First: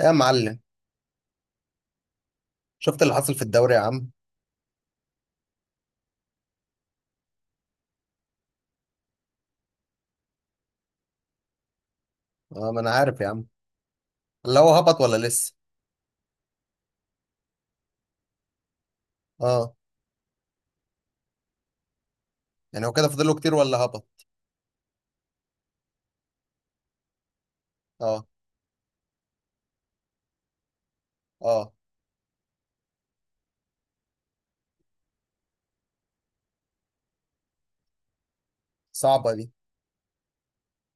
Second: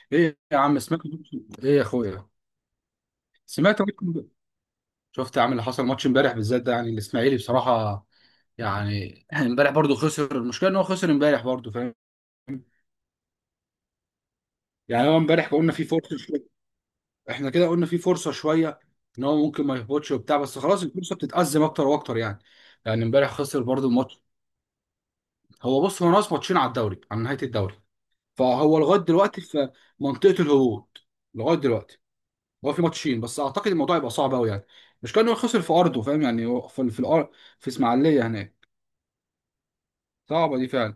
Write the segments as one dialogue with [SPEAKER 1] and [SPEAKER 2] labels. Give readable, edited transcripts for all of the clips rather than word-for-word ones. [SPEAKER 1] يا
[SPEAKER 2] ايه يا
[SPEAKER 1] معلم،
[SPEAKER 2] عم، سمعت؟ ايه يا اخويا.
[SPEAKER 1] شفت اللي حصل في الدوري يا
[SPEAKER 2] سمعت.
[SPEAKER 1] عم؟
[SPEAKER 2] شفت يا عم اللي حصل ماتش امبارح؟ بالذات ده يعني الاسماعيلي بصراحه، يعني امبارح برضو خسر. المشكله ان هو خسر امبارح برضو، فاهم؟
[SPEAKER 1] اه، ما انا عارف يا عم. اللي هو هبط
[SPEAKER 2] يعني
[SPEAKER 1] ولا
[SPEAKER 2] هو امبارح
[SPEAKER 1] لسه؟
[SPEAKER 2] قلنا في فرصه شويه، احنا كده قلنا في فرصه شويه ان هو ممكن
[SPEAKER 1] اه،
[SPEAKER 2] ما يهبطش وبتاع، بس خلاص الفرصه بتتأزم اكتر واكتر يعني.
[SPEAKER 1] يعني هو
[SPEAKER 2] يعني
[SPEAKER 1] كده
[SPEAKER 2] امبارح
[SPEAKER 1] فاضله كتير
[SPEAKER 2] خسر
[SPEAKER 1] ولا
[SPEAKER 2] برضو الماتش.
[SPEAKER 1] هبط؟
[SPEAKER 2] هو بص، هو ناقص ماتشين على الدوري، على نهايه الدوري.
[SPEAKER 1] اه،
[SPEAKER 2] فهو لغايه دلوقتي في منطقه الهبوط لغايه
[SPEAKER 1] اه،
[SPEAKER 2] دلوقتي. هو في ماتشين بس، اعتقد الموضوع يبقى صعب قوي يعني. مش كان هو خسر في ارضه، فاهم يعني؟ هو في الارض، في اسماعيليه هناك.
[SPEAKER 1] صعبة دي.
[SPEAKER 2] صعبه دي فعلا.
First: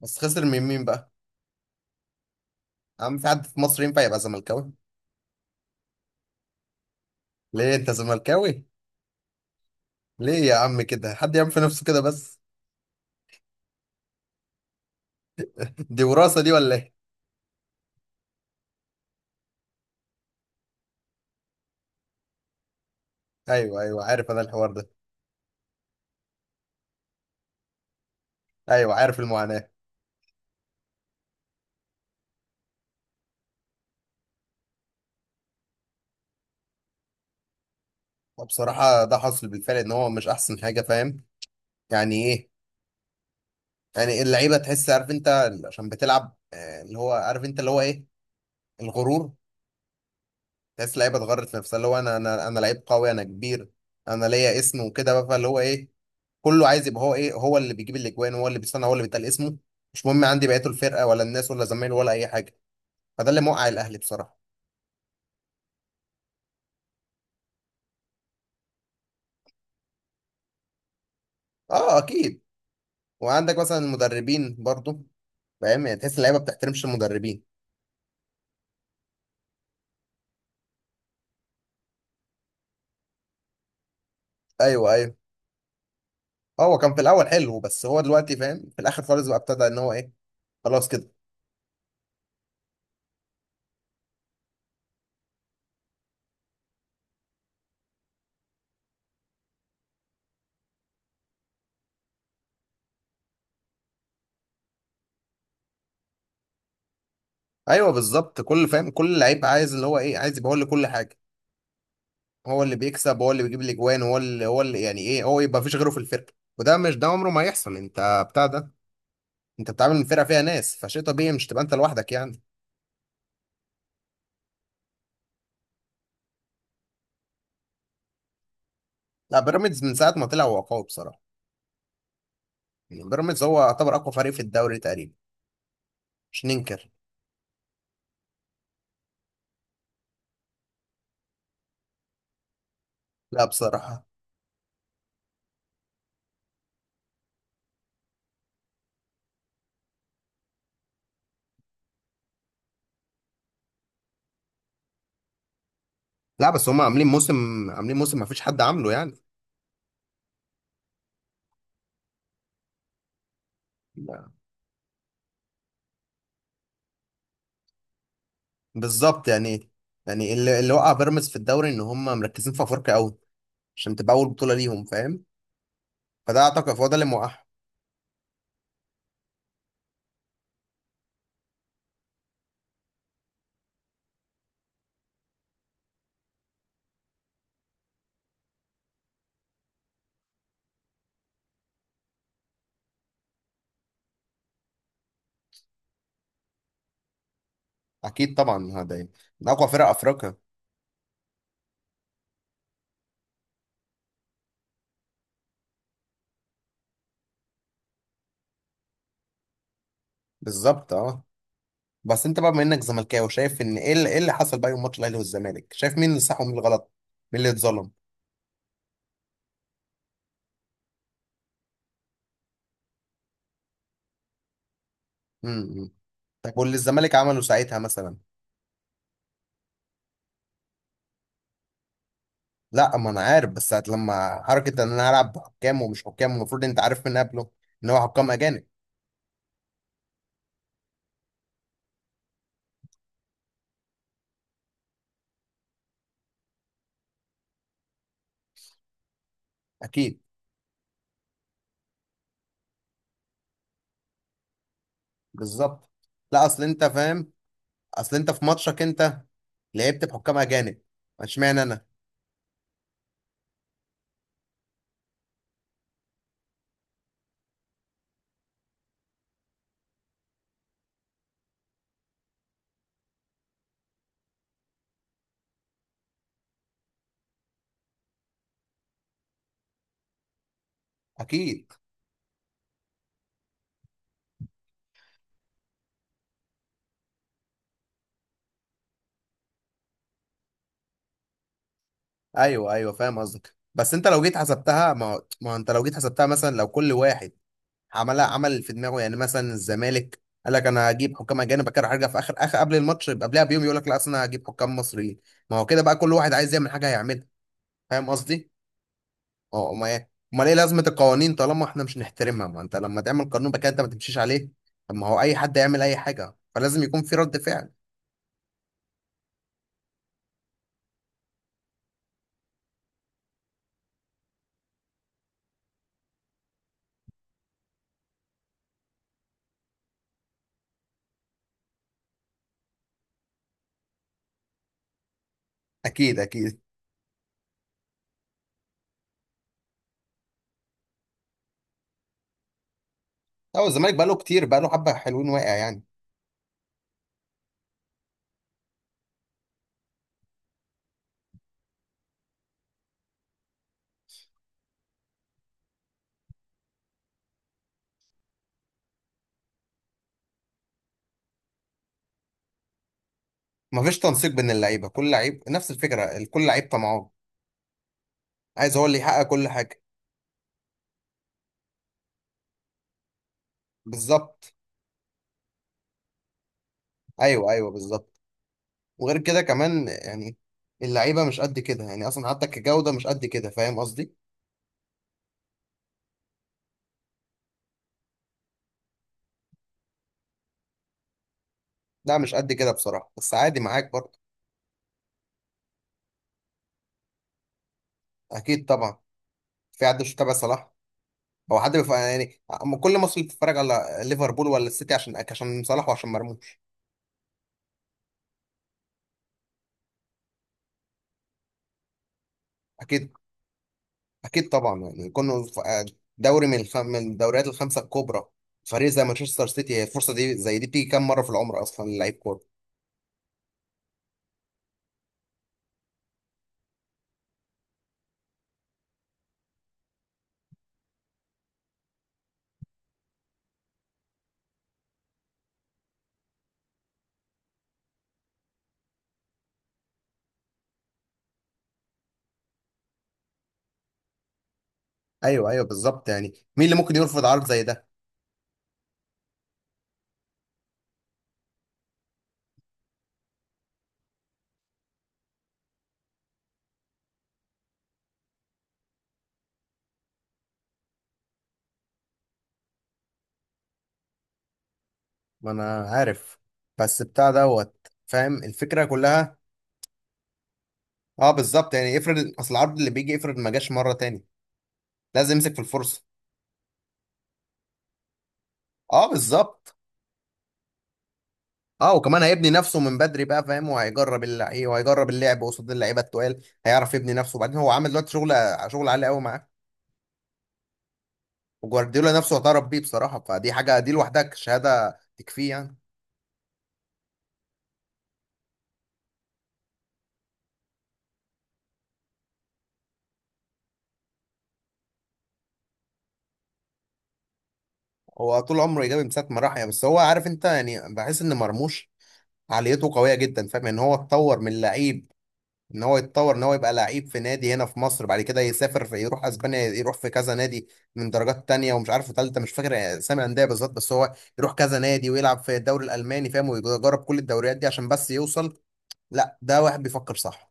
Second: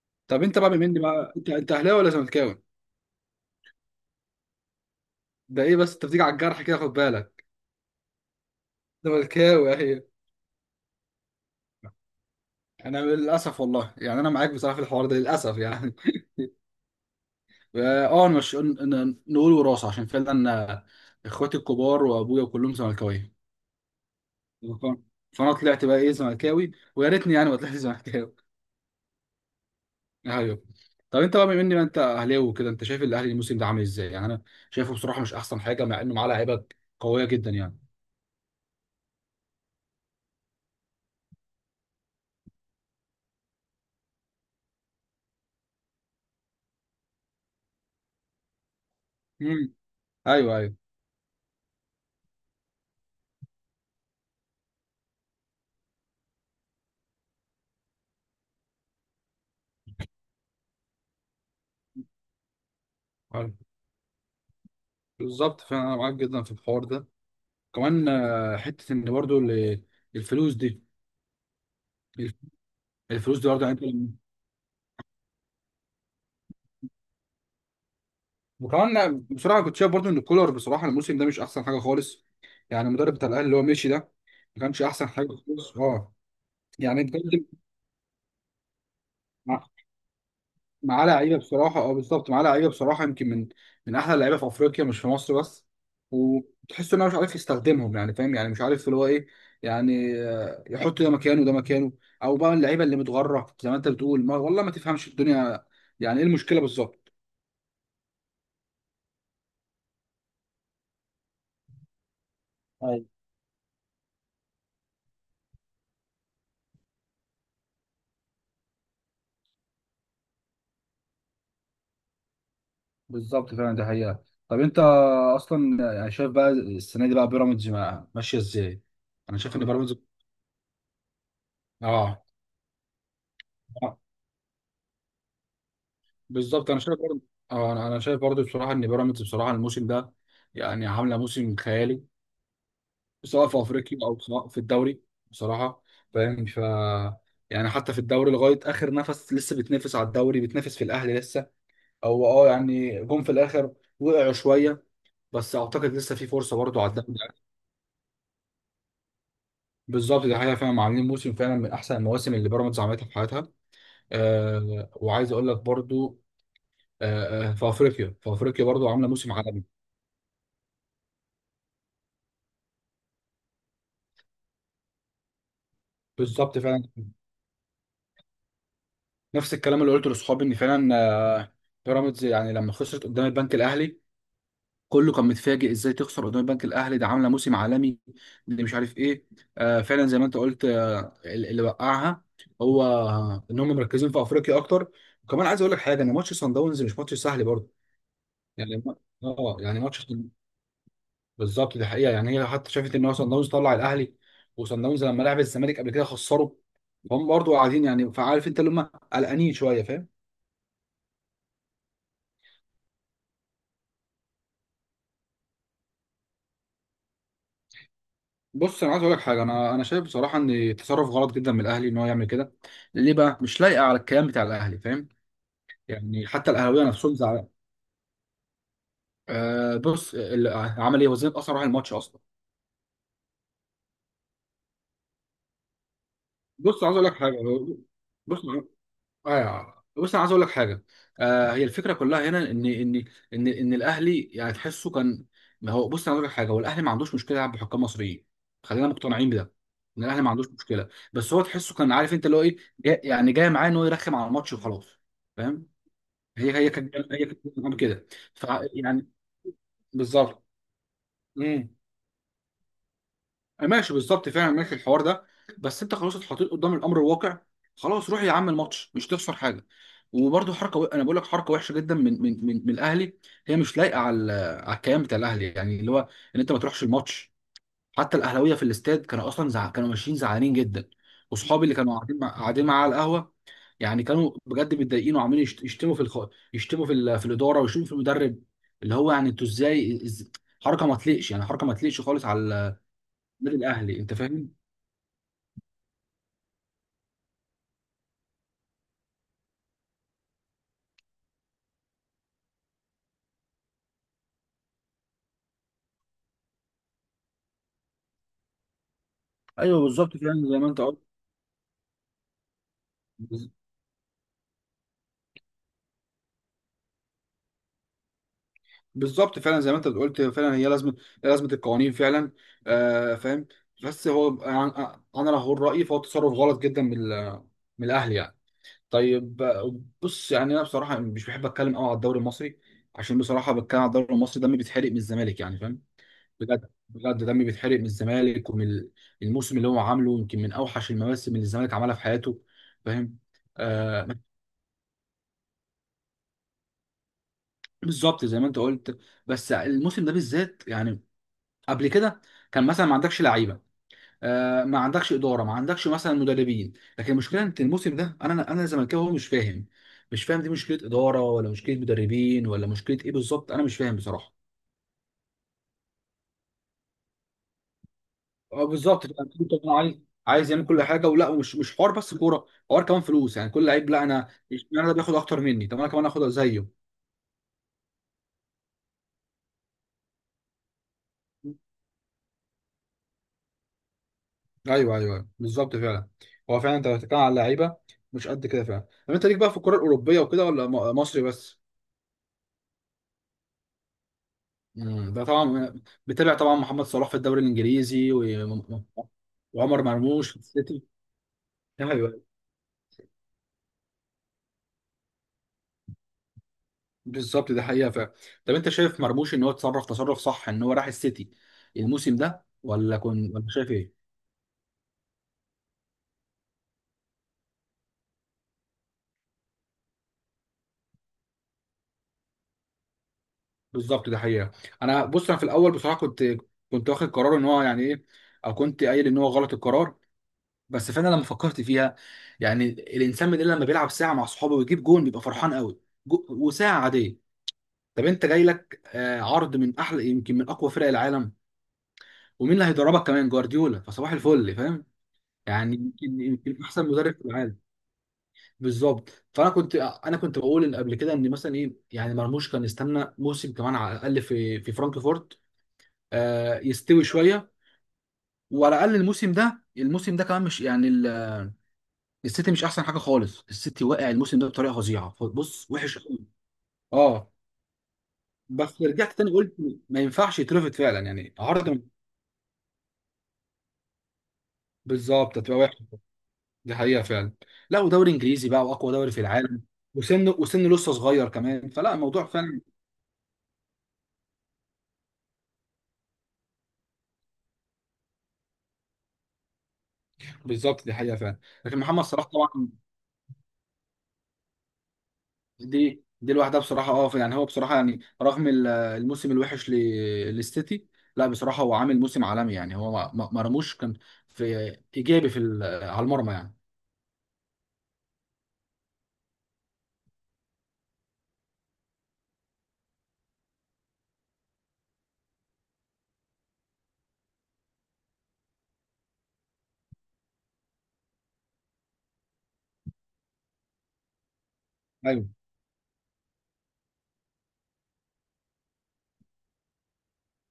[SPEAKER 1] بس
[SPEAKER 2] طب
[SPEAKER 1] خسر
[SPEAKER 2] انت
[SPEAKER 1] من
[SPEAKER 2] بقى
[SPEAKER 1] مين
[SPEAKER 2] مني
[SPEAKER 1] بقى؟
[SPEAKER 2] بقى، انت اهلاوي ولا زملكاوي؟
[SPEAKER 1] يا عم، في حد في مصر ينفع يبقى زملكاوي؟
[SPEAKER 2] ده ايه بس، انت بتيجي على الجرح كده، خد بالك.
[SPEAKER 1] ليه انت زملكاوي؟
[SPEAKER 2] زملكاوي اهي.
[SPEAKER 1] ليه يا عم كده؟ حد يعمل في نفسه كده بس؟
[SPEAKER 2] انا للاسف والله، يعني انا معاك بصراحه في الحوار ده للاسف يعني.
[SPEAKER 1] دي وراثة دي ولا ايه؟
[SPEAKER 2] اه، مش نقول وراثه؟ عشان فعلا اخواتي الكبار وابويا كلهم زملكاويه.
[SPEAKER 1] ايوه، ايوه، عارف انا الحوار ده.
[SPEAKER 2] فانا طلعت بقى ايه، زملكاوي، ويا ريتني يعني ما طلعت زملكاوي.
[SPEAKER 1] ايوه، عارف المعاناة.
[SPEAKER 2] ايوه. طب انت بقى بما ان انت اهلاوي وكده، انت شايف الاهلي الموسم ده عامل ازاي؟ يعني انا شايفه بصراحه مش احسن حاجه، مع انه معاه لعيبه قويه جدا يعني.
[SPEAKER 1] وبصراحة ده حصل بالفعل، ان هو مش احسن حاجة، فاهم؟ يعني ايه. يعني اللعيبة تحس، عارف انت؟ عشان بتلعب، اللي هو عارف انت، اللي هو ايه، الغرور.
[SPEAKER 2] امم ايوه، ايوه.
[SPEAKER 1] تحس لعيبه اتغرت في نفسها، اللي هو انا لعيب قوي، انا كبير، انا ليا اسم وكده بقى، فاللي هو ايه، كله عايز يبقى هو ايه، هو اللي بيجيب الاجوان، هو اللي بيصنع، هو اللي بيتقال اسمه. مش مهم عندي بقيته الفرقه ولا الناس ولا زمايله ولا اي حاجه. فده اللي
[SPEAKER 2] أيوة،
[SPEAKER 1] موقع الاهلي بصراحه.
[SPEAKER 2] بالظبط. فانا معاك جدا في الحوار ده. كمان حته ان برضو الفلوس دي.
[SPEAKER 1] اه،
[SPEAKER 2] الف-
[SPEAKER 1] اكيد.
[SPEAKER 2] الفلوس دي
[SPEAKER 1] وعندك
[SPEAKER 2] برضو
[SPEAKER 1] مثلا
[SPEAKER 2] يعني
[SPEAKER 1] المدربين برضو. فاهم يعني، تحس اللعيبه ما بتحترمش المدربين.
[SPEAKER 2] وكمان أنا بصراحه كنت شايف برضو ان الكولر بصراحه الموسم ده مش احسن حاجه خالص، يعني المدرب بتاع الاهلي اللي هو مشي ده ما كانش
[SPEAKER 1] ايوه،
[SPEAKER 2] احسن
[SPEAKER 1] ايوه،
[SPEAKER 2] حاجه خالص، اه.
[SPEAKER 1] هو كان في
[SPEAKER 2] يعني
[SPEAKER 1] الاول
[SPEAKER 2] بجد
[SPEAKER 1] حلو، بس هو دلوقتي فاهم في الاخر خالص بقى ابتدى ان هو ايه، خلاص
[SPEAKER 2] معاه
[SPEAKER 1] كده.
[SPEAKER 2] لعيبه بصراحه، اه بالظبط، معاه لعيبه بصراحه يمكن من احلى اللعيبه في افريقيا مش في مصر بس. وتحس انه مش عارف يستخدمهم يعني، فاهم يعني؟ مش عارف اللي هو ايه، يعني يحط ده مكانه ده مكانه، او بقى اللعيبه اللي متغره زي ما انت بتقول، ما والله ما تفهمش الدنيا يعني ايه المشكله بالظبط.
[SPEAKER 1] ايوه، بالظبط، كل فاهم، كل لعيب عايز اللي هو ايه، عايز يبقى هو اللي كل حاجه، هو اللي
[SPEAKER 2] أيوة،
[SPEAKER 1] بيكسب، هو اللي بيجيب الاجوان، هو اللي يعني ايه، هو يبقى مفيش غيره في الفرقه. وده مش ده عمره ما هيحصل، انت بتاع ده. انت بتعامل فرقه فيها ناس، فشيء طبيعي مش تبقى انت لوحدك يعني.
[SPEAKER 2] بالظبط فعلا. ده حقيقه. طب انت اصلا يعني شايف بقى السنه دي بقى بيراميدز ماشيه ازاي؟ انا
[SPEAKER 1] لا،
[SPEAKER 2] شايف ان
[SPEAKER 1] بيراميدز من
[SPEAKER 2] بيراميدز،
[SPEAKER 1] ساعه ما طلع هو قوي بصراحه.
[SPEAKER 2] اه.
[SPEAKER 1] يعني بيراميدز هو يعتبر اقوى فريق في الدوري تقريبا. مش
[SPEAKER 2] بالظبط، انا
[SPEAKER 1] ننكر.
[SPEAKER 2] شايف برضه. اه، أنا شايف برضه بصراحه ان بيراميدز بصراحه الموسم ده يعني عامله موسم خيالي،
[SPEAKER 1] لا،
[SPEAKER 2] سواء في افريقيا
[SPEAKER 1] بصراحه.
[SPEAKER 2] او سواء في الدوري. بصراحه، فاهم. ف يعني حتى في الدوري لغايه اخر نفس لسه بتنافس على الدوري، بتنافس في الاهلي لسه. هو اه يعني جم في الاخر، وقعوا شويه، بس اعتقد لسه في
[SPEAKER 1] لا،
[SPEAKER 2] فرصه
[SPEAKER 1] بس هم
[SPEAKER 2] برضه على
[SPEAKER 1] عاملين
[SPEAKER 2] الدوري.
[SPEAKER 1] موسم. عاملين موسم مفيش حد عامله يعني.
[SPEAKER 2] بالظبط، دي حقيقه فعلا. عاملين موسم فعلا من احسن المواسم اللي بيراميدز عملتها في حياتها.
[SPEAKER 1] لا،
[SPEAKER 2] أه، وعايز اقول لك برضه أه، في افريقيا، في افريقيا برضه عامله
[SPEAKER 1] بالظبط
[SPEAKER 2] موسم عالمي.
[SPEAKER 1] يعني. يعني اللي وقع بيراميدز في الدوري ان هم مركزين في افريقيا قوي، عشان تبقى اول بطوله ليهم، فاهم. فده
[SPEAKER 2] بالظبط
[SPEAKER 1] اعتقد
[SPEAKER 2] فعلا.
[SPEAKER 1] هو ده اللي موقعهم.
[SPEAKER 2] نفس الكلام اللي قلته لاصحابي، ان فعلا آه، بيراميدز يعني لما خسرت قدام البنك الاهلي كله كان متفاجئ، ازاي تخسر قدام البنك الاهلي ده؟ عامله موسم عالمي دي، مش عارف ايه. فعلا زي ما انت قلت، اللي وقعها هو ان هم مركزين في افريقيا اكتر. وكمان عايز اقول لك حاجه، ان ماتش سان داونز مش ماتش سهل برضه.
[SPEAKER 1] اكيد طبعا،
[SPEAKER 2] يعني
[SPEAKER 1] هذا يعني، من
[SPEAKER 2] اه
[SPEAKER 1] اقوى
[SPEAKER 2] يعني
[SPEAKER 1] فرق
[SPEAKER 2] ماتش،
[SPEAKER 1] افريقيا.
[SPEAKER 2] بالظبط دي حقيقه. يعني هي حتى شافت ان هو سان داونز طلع الاهلي، وسان داونز لما لعب الزمالك قبل كده خسره. هم برضه قاعدين يعني، فعارف انت اللي هم قلقانين شويه، فاهم.
[SPEAKER 1] بالظبط، اه. بس انت بقى بما انك زملكاوي، شايف ان إيه اللي حصل بقى يوم ماتش الاهلي والزمالك؟ شايف مين اللي صح ومين اللي غلط؟ مين اللي اتظلم؟
[SPEAKER 2] بص، انا عايز اقول لك حاجه، انا شايف بصراحه ان تصرف غلط جدا من الاهلي ان هو يعمل كده. ليه بقى؟ مش لايقه على الكيان بتاع الاهلي، فاهم؟
[SPEAKER 1] امم.
[SPEAKER 2] يعني حتى
[SPEAKER 1] طب واللي
[SPEAKER 2] الاهلاويه
[SPEAKER 1] الزمالك
[SPEAKER 2] نفسهم
[SPEAKER 1] عمله
[SPEAKER 2] زعلان.
[SPEAKER 1] ساعتها مثلا؟
[SPEAKER 2] آه، بص عمل ايه وزين اثر راح الماتش اصلا.
[SPEAKER 1] لا، ما انا عارف، بس ساعة لما حركة ان انا هلعب بحكام ومش حكام، المفروض انت
[SPEAKER 2] بص عايز اقول
[SPEAKER 1] عارف
[SPEAKER 2] لك
[SPEAKER 1] من
[SPEAKER 2] حاجه.
[SPEAKER 1] قبله، ان هو حكام
[SPEAKER 2] بص،
[SPEAKER 1] اجانب.
[SPEAKER 2] ايوه بص، انا عايز اقول لك حاجه. آه، هي الفكره كلها هنا ان ان الاهلي يعني تحسه كان، ما هو بص انا اقول لك حاجه، هو الاهلي ما عندوش مشكله يلعب بحكام مصريين. خلينا مقتنعين بده، ان
[SPEAKER 1] اكيد.
[SPEAKER 2] الاهلي ما عندوش مشكله. بس هو تحسه كان عارف انت اللي هو ايه جاي، يعني جاي معاه ان هو يرخم على الماتش وخلاص، فاهم؟
[SPEAKER 1] بالظبط. لا،
[SPEAKER 2] هي
[SPEAKER 1] اصل
[SPEAKER 2] هي
[SPEAKER 1] انت
[SPEAKER 2] كانت، هي
[SPEAKER 1] فاهم،
[SPEAKER 2] كانت كده.
[SPEAKER 1] اصل انت في
[SPEAKER 2] ف
[SPEAKER 1] ماتشك
[SPEAKER 2] يعني
[SPEAKER 1] انت لعبت بحكام
[SPEAKER 2] بالظبط.
[SPEAKER 1] اجانب، اشمعنى
[SPEAKER 2] مم.
[SPEAKER 1] انا.
[SPEAKER 2] ماشي، بالظبط فاهم، ماشي الحوار ده. بس انت خلاص اتحطيت قدام الامر الواقع، خلاص روح يا عم الماتش، مش تخسر حاجه. وبرده حركه و... انا بقول لك حركه وحشه جدا من الاهلي. هي مش لايقه على على الكيان بتاع الاهلي، يعني اللي هو ان انت ما تروحش الماتش. حتى الاهلاويه في الاستاد كانوا اصلا زع... كانوا ماشيين زعلانين جدا. واصحابي
[SPEAKER 1] اكيد.
[SPEAKER 2] اللي كانوا قاعدين مع... قاعدين معاه على القهوه يعني كانوا بجد متضايقين وعمالين يشتموا في الخ... يشتموا في ال... في الاداره، ويشتموا في المدرب. اللي هو يعني انتوا ازاي إز... حركه ما تليقش يعني، حركه ما تليقش خالص
[SPEAKER 1] ايوه،
[SPEAKER 2] على
[SPEAKER 1] ايوه، فاهم قصدك.
[SPEAKER 2] النادي
[SPEAKER 1] بس
[SPEAKER 2] الاهلي،
[SPEAKER 1] انت
[SPEAKER 2] انت
[SPEAKER 1] لو جيت
[SPEAKER 2] فاهم.
[SPEAKER 1] حسبتها، ما هو انت لو جيت حسبتها، مثلا لو كل واحد عملها عمل في دماغه، يعني مثلا الزمالك قال لك انا هجيب حكام اجانب، بعد كده هرجع في اخر اخر قبل الماتش يبقى قبلها بيوم يقول لك لا، اصل انا هجيب حكام مصريين. ما هو كده بقى، كل واحد عايز يعمل حاجه هيعملها. فاهم قصدي؟ اه،
[SPEAKER 2] ايوه
[SPEAKER 1] امال ايه
[SPEAKER 2] بالظبط
[SPEAKER 1] امال
[SPEAKER 2] فعلا،
[SPEAKER 1] ايه
[SPEAKER 2] زي ما انت
[SPEAKER 1] لازمه
[SPEAKER 2] قلت.
[SPEAKER 1] القوانين طالما احنا مش نحترمها؟ ما انت لما تعمل
[SPEAKER 2] بز-
[SPEAKER 1] قانون بقى كده انت ما تمشيش عليه. طب ما هو اي حد يعمل اي حاجه، فلازم يكون في رد فعل.
[SPEAKER 2] بالظبط فعلا زي ما انت قلت، فعلا هي لازمه، لازمه القوانين فعلا. آه فاهم. بس هو انا، لو هقول رايي فهو تصرف غلط جدا من من الاهلي يعني. طيب بص يعني انا بصراحه مش بحب اتكلم قوي على الدوري المصري، عشان بصراحه بتكلم على الدوري المصري دمي بيتحرق من الزمالك يعني، فاهم.
[SPEAKER 1] اكيد، اكيد.
[SPEAKER 2] بجد بجد دمي بيتحرق من الزمالك ومن الموسم اللي هو عامله، يمكن من اوحش المواسم اللي الزمالك عملها في حياته، فاهم.
[SPEAKER 1] هو الزمالك بقى
[SPEAKER 2] آه،
[SPEAKER 1] له كتير، بقى له حبه حلوين واقع يعني.
[SPEAKER 2] بالظبط زي ما انت قلت. بس الموسم ده بالذات يعني، قبل كده كان مثلا ما عندكش لعيبه، آه ما عندكش اداره، ما عندكش مثلا مدربين. لكن المشكله انت الموسم ده، انا زملكاوي هو مش فاهم، مش فاهم دي مشكله اداره ولا مشكله مدربين ولا مشكله ايه بالظبط، انا مش
[SPEAKER 1] ما
[SPEAKER 2] فاهم
[SPEAKER 1] فيش تنسيق
[SPEAKER 2] بصراحه.
[SPEAKER 1] بين اللعيبه، كل لعيب نفس الفكره، كل لعيب طمعان،
[SPEAKER 2] اه
[SPEAKER 1] عايز هو اللي
[SPEAKER 2] بالظبط،
[SPEAKER 1] يحقق
[SPEAKER 2] كان في
[SPEAKER 1] كل
[SPEAKER 2] طبعاً
[SPEAKER 1] حاجه.
[SPEAKER 2] عايز، عايز يعمل كل حاجه. ولا مش حوار بس كوره، حوار كمان فلوس يعني. كل لعيب لا، انا
[SPEAKER 1] بالظبط.
[SPEAKER 2] اشمعنى ده بياخد اكتر مني؟ طب انا كمان اخد زيه.
[SPEAKER 1] ايوه، ايوه، بالظبط. وغير كده كمان يعني، اللعيبه مش قد كده يعني، اصلا حتى كجوده مش قد كده، فاهم قصدي.
[SPEAKER 2] ايوه ايوه بالظبط فعلا. هو فعلا انت بتتكلم على لعيبه مش قد كده فعلا. طب انت ليك بقى في الكره الاوروبيه وكده ولا مصري بس؟
[SPEAKER 1] لا، مش قد كده بصراحه، بس عادي معاك برضه.
[SPEAKER 2] امم، ده طبعا. بتابع طبعا محمد صلاح في الدوري الانجليزي و
[SPEAKER 1] اكيد طبعا.
[SPEAKER 2] وعمر
[SPEAKER 1] في حد مش
[SPEAKER 2] مرموش
[SPEAKER 1] متابع
[SPEAKER 2] في
[SPEAKER 1] صلاح؟
[SPEAKER 2] السيتي. ايوه
[SPEAKER 1] يعني أما كل مصر بتتفرج على ليفربول ولا السيتي، عشان صلاح وعشان مرموش.
[SPEAKER 2] بالظبط، ده حقيقه فعلا. طب انت شايف مرموش ان هو اتصرف تصرف صح ان هو راح السيتي الموسم ده، ولا
[SPEAKER 1] اكيد.
[SPEAKER 2] كنت ولا شايف ايه؟
[SPEAKER 1] اكيد طبعا، يعني كنا في دوري من الدوريات الخمسه الكبرى. فريق زي مانشستر سيتي، هي الفرصه دي زي دي بتيجي كام مره في العمر اصلا للعيب كوره.
[SPEAKER 2] بالظبط، ده حقيقه. انا بص، انا في الاول بصراحه كنت، كنت واخد قرار ان هو يعني ايه، او كنت قايل ان هو غلط القرار. بس فانا لما فكرت فيها، يعني الانسان من اللي لما بيلعب ساعه مع صحابه ويجيب جون بيبقى فرحان قوي، وساعه عاديه. طب انت جاي لك عرض من احلى يمكن من اقوى فرق العالم، ومين اللي هيدربك كمان؟ جوارديولا، فصباح الفل، فاهم؟
[SPEAKER 1] ايوه، ايوه،
[SPEAKER 2] يعني
[SPEAKER 1] بالظبط،
[SPEAKER 2] يمكن،
[SPEAKER 1] يعني
[SPEAKER 2] يمكن
[SPEAKER 1] مين اللي
[SPEAKER 2] احسن
[SPEAKER 1] ممكن
[SPEAKER 2] مدرب
[SPEAKER 1] يرفض
[SPEAKER 2] في
[SPEAKER 1] عرض
[SPEAKER 2] العالم.
[SPEAKER 1] زي ده؟
[SPEAKER 2] بالظبط. فانا كنت، انا كنت بقول ان قبل كده ان مثلا ايه يعني، مرموش كان يستنى موسم كمان على الاقل في فرانكفورت، يستوي شويه. وعلى الاقل الموسم ده، الموسم ده كمان مش يعني. السيتي مش احسن حاجه خالص، السيتي واقع الموسم ده بطريقه فظيعه.
[SPEAKER 1] ما
[SPEAKER 2] بص،
[SPEAKER 1] انا
[SPEAKER 2] وحش قوي،
[SPEAKER 1] عارف. بس بتاع
[SPEAKER 2] اه.
[SPEAKER 1] دوت، فاهم
[SPEAKER 2] بس
[SPEAKER 1] الفكره
[SPEAKER 2] رجعت تاني
[SPEAKER 1] كلها.
[SPEAKER 2] قلت، ما ينفعش يترفض فعلا
[SPEAKER 1] اه
[SPEAKER 2] يعني عرض
[SPEAKER 1] بالظبط، يعني افرض اصل العرض اللي بيجي، افرض ما جاش مره تاني، لازم
[SPEAKER 2] بالظبط،
[SPEAKER 1] يمسك
[SPEAKER 2] هتبقى
[SPEAKER 1] في
[SPEAKER 2] وحش.
[SPEAKER 1] الفرصه.
[SPEAKER 2] دي حقيقه فعلا. لا، ودوري انجليزي بقى، واقوى
[SPEAKER 1] اه
[SPEAKER 2] دوري في العالم.
[SPEAKER 1] بالظبط.
[SPEAKER 2] وسن لسه صغير كمان، فلا
[SPEAKER 1] اه، وكمان
[SPEAKER 2] الموضوع
[SPEAKER 1] هيبني
[SPEAKER 2] فعلا.
[SPEAKER 1] نفسه من بدري بقى، فاهم، وهيجرب اللعيبه، وهيجرب اللعب قصاد اللعيبه التقال، هيعرف يبني نفسه. وبعدين هو عامل دلوقتي شغل، شغل عالي قوي معاه.
[SPEAKER 2] بالظبط دي حقيقه فعلا. لكن محمد
[SPEAKER 1] وجوارديولا
[SPEAKER 2] صلاح
[SPEAKER 1] نفسه اعترف
[SPEAKER 2] طبعا،
[SPEAKER 1] بيه بصراحه، فدي حاجه دي لوحدها شهاده تكفيه يعني.
[SPEAKER 2] دي لوحدها بصراحه، اه. يعني هو بصراحه، يعني رغم الموسم الوحش للسيتي، لا بصراحه هو عامل موسم عالمي. يعني هو ما ما- ما رموش كان في ايجابي في على المرمى يعني.
[SPEAKER 1] هو طول عمره ايجابي من ساعه ما راح يعني، بس هو عارف انت، يعني بحس ان مرموش عاليته قويه جدا، فاهم. ان هو اتطور من لعيب، ان هو يتطور، ان هو يبقى لعيب في نادي هنا في مصر، بعد كده يسافر، في يروح اسبانيا، يروح في كذا نادي من درجات تانية ومش عارف ثالثه، مش فاكر اسامي انديه بالظبط، بس هو يروح كذا نادي ويلعب في الدوري الالماني، فاهم، ويجرب كل الدوريات دي عشان بس يوصل. لا، ده واحد بيفكر صح.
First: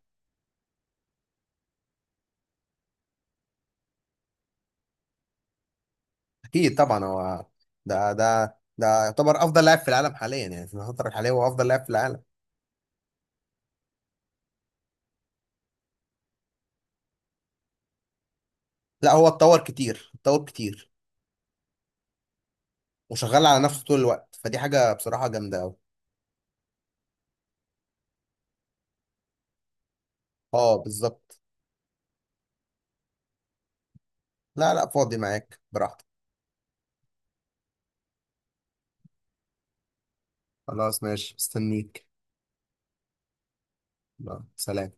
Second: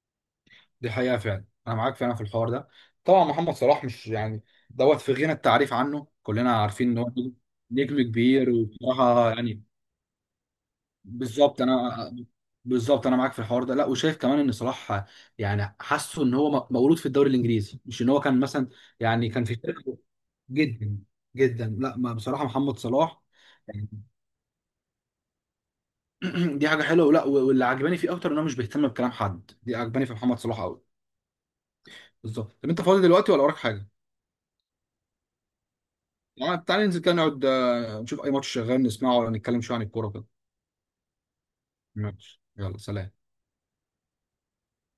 [SPEAKER 2] دي حقيقة فعلا، أنا معاك فعلا في الحوار ده. طبعا محمد صلاح مش يعني، دوت في غنى التعريف عنه، كلنا
[SPEAKER 1] اكيد
[SPEAKER 2] عارفين إن
[SPEAKER 1] طبعا
[SPEAKER 2] هو نجم،
[SPEAKER 1] هو
[SPEAKER 2] نجم
[SPEAKER 1] ده
[SPEAKER 2] كبير
[SPEAKER 1] ده ده
[SPEAKER 2] وبصراحة
[SPEAKER 1] يعتبر
[SPEAKER 2] يعني.
[SPEAKER 1] افضل لاعب في العالم حاليا، يعني في الفتره الحاليه هو
[SPEAKER 2] بالظبط
[SPEAKER 1] افضل لاعب في
[SPEAKER 2] أنا،
[SPEAKER 1] العالم.
[SPEAKER 2] بالظبط أنا معاك في الحوار ده. لا، وشايف كمان إن صلاح يعني حاسه إن هو مولود في الدوري الإنجليزي، مش إن هو كان مثلا
[SPEAKER 1] لا، هو
[SPEAKER 2] يعني كان في
[SPEAKER 1] اتطور
[SPEAKER 2] فرقة.
[SPEAKER 1] كتير، اتطور كتير،
[SPEAKER 2] جدا جدا، لا ما بصراحة محمد صلاح
[SPEAKER 1] وشغال على نفسه
[SPEAKER 2] يعني
[SPEAKER 1] طول الوقت، فدي حاجه بصراحه جامده قوي.
[SPEAKER 2] دي حاجة حلوة. ولا واللي عجباني فيه أكتر إن هو مش بيهتم بكلام حد، دي عجباني في محمد صلاح
[SPEAKER 1] اه
[SPEAKER 2] أوي.
[SPEAKER 1] بالظبط.
[SPEAKER 2] بالظبط. طب أنت فاضي دلوقتي ولا وراك حاجة؟
[SPEAKER 1] لا، لا، فاضي معاك براحتك.
[SPEAKER 2] يعني تعالى ننزل كده نقعد نشوف اي ماتش شغال نسمعه، ولا نتكلم شويه عن الكوره كده.
[SPEAKER 1] خلاص ماشي، مستنيك.
[SPEAKER 2] ماشي، يلا سلام.
[SPEAKER 1] يلا، سلام.